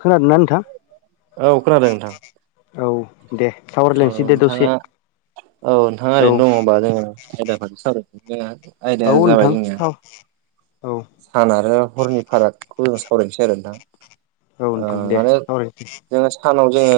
खोनादोंना नोंथां? औ खोनादों नोंथां औ दे औ सावरायलायनोसै दे दसे नोंथाङा औ नोंथाङा औ ओरैनो दङ होनबा जोङो आयदा फारसे सावराय जोङो। औ नोंथां औ सान आरो हरनि फारागखौ जों सावरायनोसै आरो नोंथां औ ओ नोंथां दे माने सावरायनोसै जोङो सानाव जोङो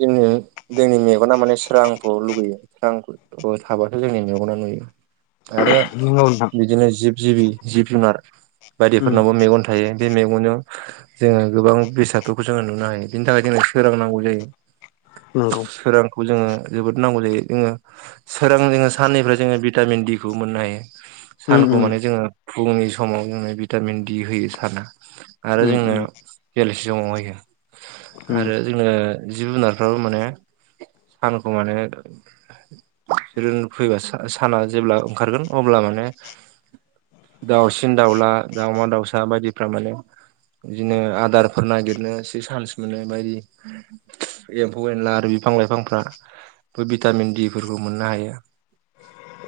जोंङो जोंनो जोंनि मेगना माने सोरांखौ लुुबैयो सोरांखौ थाबासो जोंनि मेगना नुयो आरो नंगौ नोंथां बिदिनो जिब जिबि जिब जुनार उम बायदिफोरनावबो मेगन थायो बे मेगनजों जोङो गोबां बेसादफोरखौ जोङो नुनो हायो‌। बेनि थाखाय जोङो सोरांनांगौ जायो। नंगौ सोरांखौ जोङो जोबोद नांगौ जायो जोङो सोरां जोङो साननिफ्राय जोङो भिटामिन डि खौ मोननो हायो उम सानखौ उम माने जोङो फुंनि समाव जों भिटामिन डि होयो साना। आरो उम जोंनो उम बेलासि समावहायो उम आरो जोंङो जिब जुनारफ्राबो माने सानखौ माने ज फैबा साना जेब्ला ओंखारगोन अब्ला माने दाउसिन दाउला दाउमा दाउसा बायदि फ्रा माने बिदिनो आदारफोर नागिरनो एसे सान्स मोनो बायदि एम्फौ एनला आरो बिफां लाइफांफ्रा बेयाव भिटामिन डि फोरखौ मोननो हायो।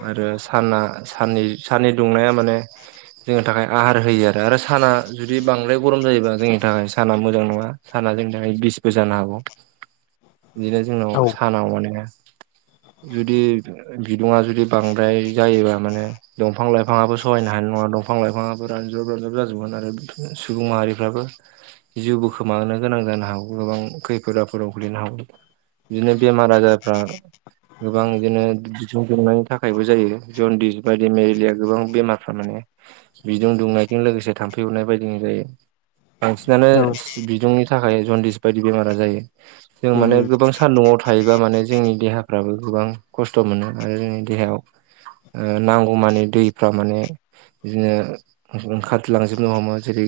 आरो साना साननि साननि दुंनाया माने जोंनि थाखाय आहार होयो आरो आरो साना जुदि बांद्राय गरम जायोबा जोंनि थाखाय साना मोजां नङा साना जोंनि बिसबो जानो हागौ। बिदिनो जोंनाव औ सानाव मानोना जुदि बिदुुंआ जुदि बांद्राय जायोबा माने दंफां लाइफांआबो सहायनो हानाय नङा दंफां लाइफाङाबो रानज्रब रानज्राब जाजोबमोन आरो बिनो सुबुं माहारिफ्राबो जिउबो खोमानो गोनां जानो हागौ गोबां खैफोद आफोदाव गोलैनो हागौ बिदिनो बेमार आजारफ्रा गोबां बिदिनो [unintelligible] थाखायबो जायो जनदिस बायदि मेलेरिया गोबां बेमार थारमाने बिदुं दुंनायजों लोगोसे थाम्फै अरनाय बायदिनो जायो बांसिनानो औ बिदुंनि थाखाय जन्दिस बायदि बेमारा जायो जों उम माने गोबां सान्दुंआव थायोबा माने जोंनि देहाफ्राबो गोबां खस्थ' मोनो आरो जोंनि देहायाव ओ नांगौमानि दैफ्रा माने बिदिनो ओंखारलांजोबनो हमो जेरै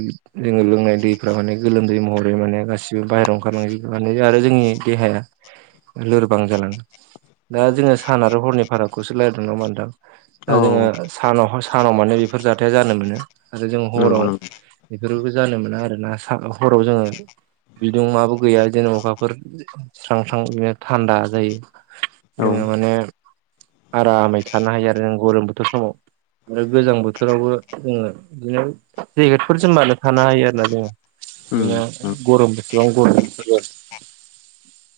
जोङो लोंनाय दैफोरा माने गोलोमदै महरै माने गासिबो बाहेरायाव ओंखारलांजोबो माने आरो जोंनि देहाया लोरबां‌ जालाङो दा जोङो सान आरो हरनि फारागखौसो रायलायदों नंङा होनबा नोंथां औ दा जोंङो सानाव सानाव माने बेफोर जाथाया जानो मोनो आरो जों हराव नंगौ बेफोरबो जानो मोना आरो ना हराव जोङो बिदिुं माबो गैया जेने अखाफोर स्रां स्रां बिदिनो थान्दा नंगौ औ जायो बि माने आरामै थानो हायो आरो जों गरम बोथोर समाव आरो गोजां बोथोरावबो जोङो बिदिनो जेकेटफोर जोमबानो थानो हायो आरोना जोङो उम बिदिनो उम गरम बोथोराव गरम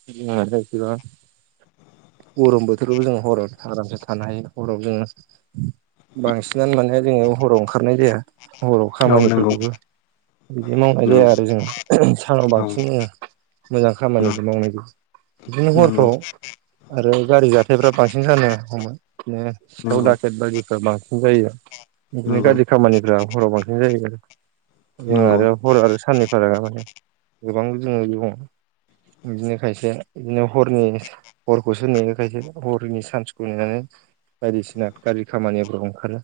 [unintelligible] गरम बोथोरावबो जोङो हराव आरामसे थानो हायो हराव जोङो बांसिनानो माने जोङो हराव ओंखारनाय जाया हराव औ नंगौ खामानिफोरखौबो बिदि मावनाय जाया आरो जों सानाव औ बांसिन जो मोजां उम खामानिखौ मावनाय बिदिनो नंगौ हरफ्राव आरो गारि जाथायफ्रा बांसिन जानो हमो। बिदिनो सिखाव नंगौ दाखेट बायदिफोरा बांसिन जायो बिदिनो नंगौ गाज्रि खामानिफ्रा हराव बांसिन जायो आरो जों नंगौ आरो हर आरो साननै फारागा माने गोबां जोङो बे दङ बिदिनो खायसे बिदिनो हरनि हरखौसो नेयो खायसे‌ हरनि सान्सखौ नेनानै बायदिसिना गाज्रि खामानिफोराव ओंखारो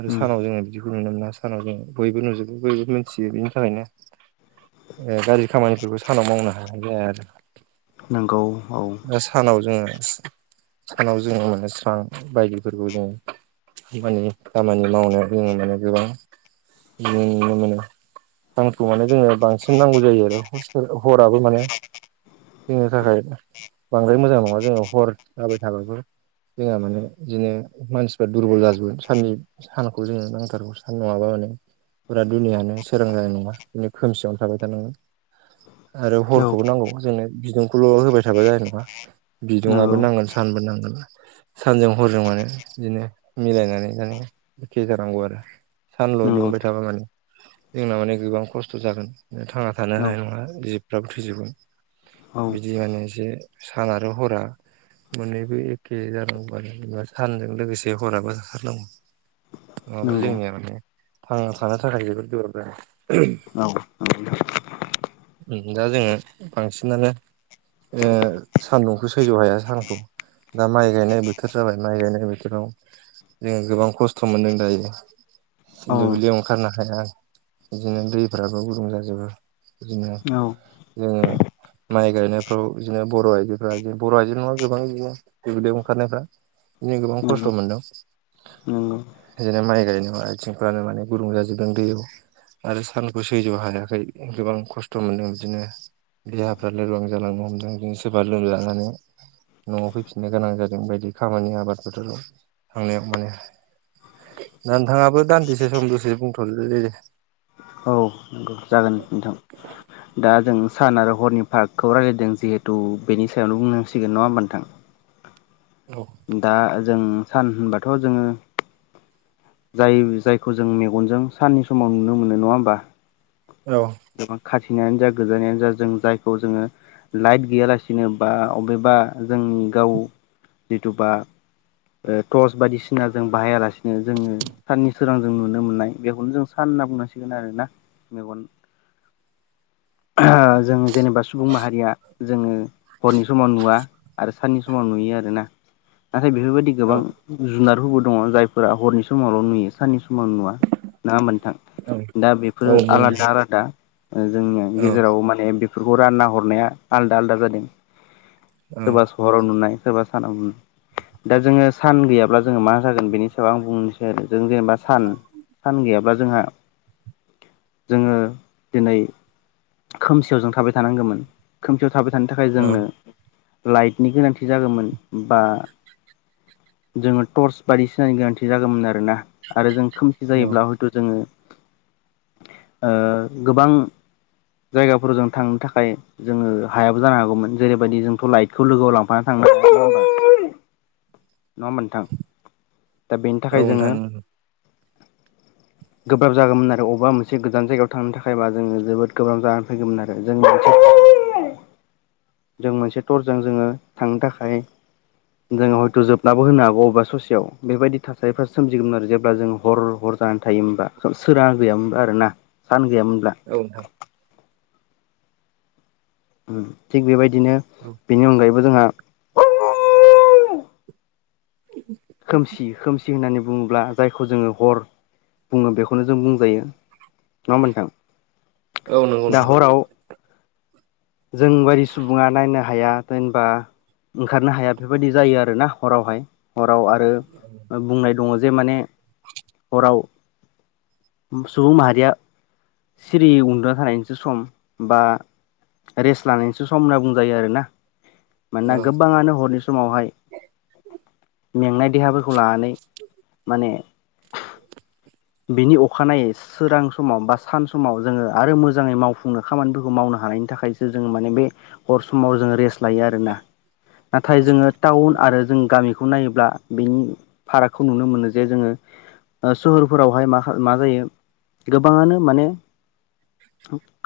आरो उम सानाव जोङो बिदिखौ नुनो मोना सानाव जोङो बयबो नुजोबो बयबो मिथियो बिनि थाखायनो गाज्रि खामानिफोरखौ सानाव मावनो हानाय जाया आरो नोंगौ औ सानाव जोङो सि सानाव जोङो स्रां बायदिफोरबो जोङो खानि खामानि मावनायाव जोङो माने गोबां नुनो मोनो आंखौ माने जोङो बांसिन नांगौ जायो आरो हराबो माने जोंनि थाखाय बांद्राय मोजां नङा जोङो हर जाबाय थाबाबो जोंहा माने बिदिनो मानसिफ्रा दुरबल जाजोबगोन साननि सानखौ जोङो नांथारगौ सान नङाबा माने फुरा दुनियानो सोरां जानाय नङा बिदि खोमसियावनो थाबाय थानांगोन आरो हरखौबो नांगौमोन जोंनो बिदुंखौल' होबाय थाबा जानाय नङा नंगौ बिदुङआो नांगोन सानबो नांगोन सानजों हरजों मानो बिदिनो मिलायनानै जानो एखे जानांगौ आरो सानल' नंगौ दुंबाय थाबाय माने जोंना माने गोबां खस्थ' जागोन थांना थानो औ हानाय नङा जिबफ्राबो थैजोबगोन औ बिदि माने एसे सान आरो हरा मोननैबो एखे जानांगौबा जेनेबा सानजों लोगोसे हराबा जारलां नङाबा नंगौ जोंनिया माने थांना थानो थाखाय जोबोद गोब्राब जागोन। औ औ दा जोङो बांसिनानो ओ सान्दुंखौ सैज्य' हाया सानखौ दा माइ गायनाय बोथोर जाबाय माइ गायनाय बोथोराव जोंङो गोबां खस्थ' मोनदों दायो औ दुब्लियाव ओंखारनो हाया आं बिदिनो दैफ्राबो गुदुं जाजोबो बिदिनो जोंङो माइ गायनायफ्राव बिदिनो बर' आइदिफ्रा इदि बर' आइजो नङा गोबां बिदिनो दुब्लियाव ओंखारनायफ्रा बिदिनो गोबां खस्थ' नंगौ मोनदों। नंगौ। बिदिनो माइ गायनायाव आथिंफ्रानो माने गुदुं जाजोबदों दैयाव आरो सानखौ सैज्य हायाखै गोबां खस्थ' मोनदों बिदिनो देहाफ्रा लोरबां जालांनो हमदों बिदिनो सोरबा लोमजानानै न'आव फैफिननो गोनां जादों बायदि खामानि आबाद फोथाराव थांनायाव माने दा नोंथाङाबो दान्दिसे सम दसे बुंथ' दे औ जागोन नोंथां दा जों सान आरो हरनि पार्कखौ रायज्लायदों जिहेथु बेनि सायावनो बुंनांसिगोन नङा होमबा नोंथां औ दा जों सान होनबाथ' जोंङो जाय जायखौ जों मेगनजों साननि समाव नुनो मोनो नङा होमबा औ गोबां खाथिनायानो जा गोजोननायानो जा जों जायखौ जोंङो लाइट गैयालासिनो बा अबेबा जोंनि गाव जिथुबा ओ टर्स बायदिसिना जों बाहायालासिनो जोंङो साननि सोरां जों नुनो मोन्नाय बेखौनो जों सान होनना बुंनांसिगोन आरोना मेगन [inaudible] जों जेनेबा सुबुं माहारिया जोंङो हरनि समाव नुवा आरो साननि समाव नुयो आरोना नाथाय बेफोरबायदि औ गोबां जुनारफोरबो दङ जायफोरा हरनि समावल' नुयो। साननि समाव नुवा नङा होमबा नोंथां दा औ बेफोरो आलादा आलादा ओ जोंनो गेजेराव माने बेफोरखौ रानना हरनाया आलदा आलदा जादों। औ सोरबा सहराव नुनाय सोरबा सानाव नुनाय दा जोंङो सान गैयाब्ला जोंङो मा जागोन बेनि सायाव आं बुंनोसै आरो जों जेनेबा सान सान गैयाब्ला जोंहा जोंङो दिनै खोमसियाव जों थाबाय थानांगौमोन। खोमसियाव थाबाय थानो थाखाय जोंनो औ लाइटनि गोनांथि जागौमोन बा जोंङो टर्च बायदिसिनानि गोनांथि जागौमोन आरोना आरो जों खोमसि औ जायोब्ला हथ जोंङो ओ गोबां जायगाफोराव जों थांनो थाखाय जोंङो हायाबो जानो हागौमोन जेरैबायदि जोंथ' लाइटखौ लोगोआव लांफानानै थांनो हागौ नङा होमबा नोंथां दा बेनि औ थाखाय नोंथां जोंङो [inaudible] गोब्राब जागौमोन आरो अबेबा मोनसे गोजान जायगायाव थांनो थाखायबा जोंङो जोबोद गोब्राब जानानै फैगौमोन आरो जों मोनसे जों मोनसे टरजों जोंङो थांनो थाखाय जोंङो हयथ' जोबना बब होना हागौ अबेबा ससेयाव बेबायदि थासारिफ्रा सोमजगोमोन आरो जेब्ला जों हर हर जानानै थायोमोन बा स सोराङा गैयामोनब्ला आरो ना सान गैयामोनब्ला औ नोंथां थिग बेबायदिनो बेनि अनगायैबो जोंहा खोमसि खोमसि होननानै बुङोब्ला जायखौ जोंङो हर बुङो बेखौनो जों बुंजायो। नङा होमब्ला नोंथां औ औ नंगौ दा हराव जोंबायदि सुबुङा नायनो हाया जेनबा ओंखारनो हाया बेफोरबायदि जायो आरो ना हरावहाय हराव आरो बुंनाय दङ जे माने हराव सुबुं माहारिया सिरियै उन्दुना थानायनिसो सम बा रेस्ट लानायसो सम होनना बुंजायो आरो ना मानोना नोंथां गोबाङानो हरनि सम समावहाय मेंनाय देहाफोरखौ लानानै माने बिनि अखानायै सोरां समाव बा सान समाव जोङो आरो मोजाङै मावफुंनो खामानिफोरखौ मावनो हानायनि थाखायसो जोङो माने बे हर समाव जोङ रेस्ट लायो आरोना नाथाय जोङो टाउन आरो जों गामिखौ नायोब्ला बेनि फारागखौ नुनो मोनो जे जोङो सह फोरावहाय म मा जायो गोबाङानो माने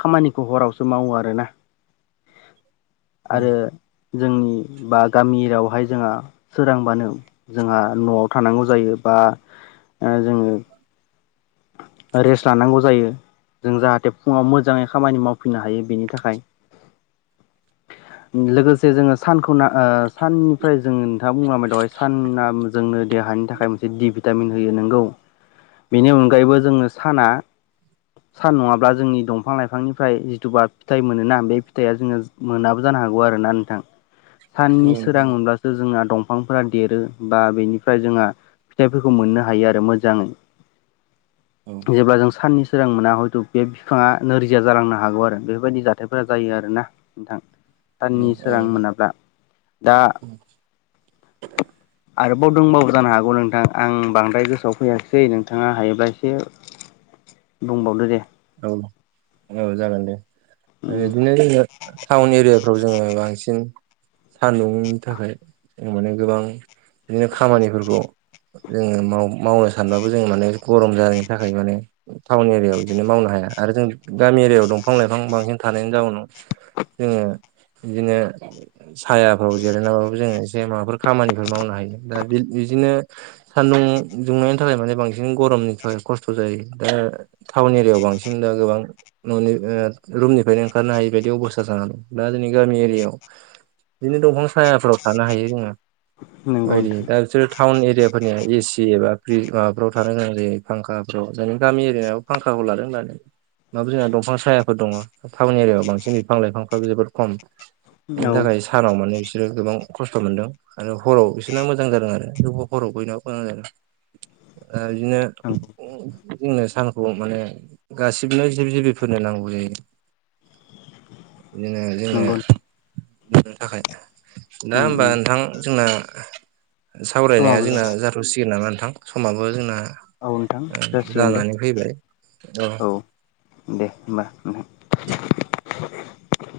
खामानिखौ हरावसो मावो आरोोना औ आरो जोंनि बा गामि रावहाय जोंहा सोरांबानो जोंहा न'आव थानांगौ जायो बा जोङो रेस्ट लानांगौ जायो जों जाहाथे फुङाव मोजाङै खामानि मावफिननो हायो बेनि थाखाय लोगोसे जोङो सानखौना साननिफ्राय जोङो नोंथाङा बुंलाबाय दावहाय साना जोंनो देहानि थाखाय मोनसे दि भिटामिन होयो नोंगौ बेनि उनग अनगायबो जोंनो साना सान नङाब्ला जोंनि दंफां लाइफांनिफ्राय जिथुबा फिथाइ मोनोोना बे फिथाइआ जोङो मोनाबो जानो हागौ आरोना नोंथां औ साननि नोंथां सोरां मोनब्लासो जोंना दंफांफोरा देरो बा बेनिफ्राय जोंहा फिथाइफोरखौ मोननो हायो आरो मोजाङै औ जेब्ला जों साननि सोरां मोना हयथ' बे बिफाङा नोरजिया जालांनो हागौ आरो बेफोरबायदि जाथायफोरा जायो आरोना नोंथां साननि औ सोरां मोनाब्ला दा द आरोबाव दंबो जानो हागौ नोंथां आं बांद्राय गोसोआव फैयिसै नोंथाङा हायोब्ला एसे बुंबावदो दे औ औ जागोन दे उम बिदिनो जो टाउन एरियाफ्राव जोङो बांसिन सान्दुंनि थाखाय जों माने गोबां बिदिनो खामानिफोरखौ जोङो मावनो सानबाबो जों माने गरम जानायनि थाखाय माने टाउन एरियायाव बिदिनो मावनो हाया आरो जों गामि एरियायाव दंफां लाइफां बांसिन थानायनि जाउनाव जोङो बिदिनो सायाफ्राव जिरायनानैाबाबो जोङो एसे माबाफोर खामानिफोर मावनो हायो दा बिदिनो सान्दुं दुंनायनि थाखाय माने बांसिन गरमनि थाखाय खस्थ' जायो दा टाउन एरियायाव बांसिन दा गोबां न'नि रुमनिफ्रायनो ओंखारनो हायि बायदि अबस्था जानो दं दा जोंनि गामि एरियायाव बिदिनो दंफां सायाफोराव थानो हायो जोङो नंगौ दि दा नोंथां बिसोरो टाउन एरियाफोर जनिया एसि एबा फ्रि माबाफ्राव थानो गोनां जायो फांखाफ्राव जों गामि एरियाव फांखाखौ लादों होननानै माबोर जोंना दंफां सायाफोर दङ टाउन एरियायाव बांसिन बिफां लाइफांफ्राबो जोबद खम बेनि औ थाखाय सानाव माने बिसोरो गोबां खस्थ' मोनदों आरो हराव बिसोरना मोजां जादों आरो हराव गन मोजां जादों आरो बिदिनो नंगौ जोंनो सानखौ माने गासिबोनो जिब जिबिफोरनो नांगौ जायो बिदिनो जोङो नंगौ नोंथां बिनो थाखाय दा उम होमबा उम नोंथां जोंना सावरायनाया समाबो जोंना जाबाय जाथ थुसिगोन नामा नोंथां समाबो जोंना औ नोंथां जासिगोन दे अ औ दे होनबा नोंथां।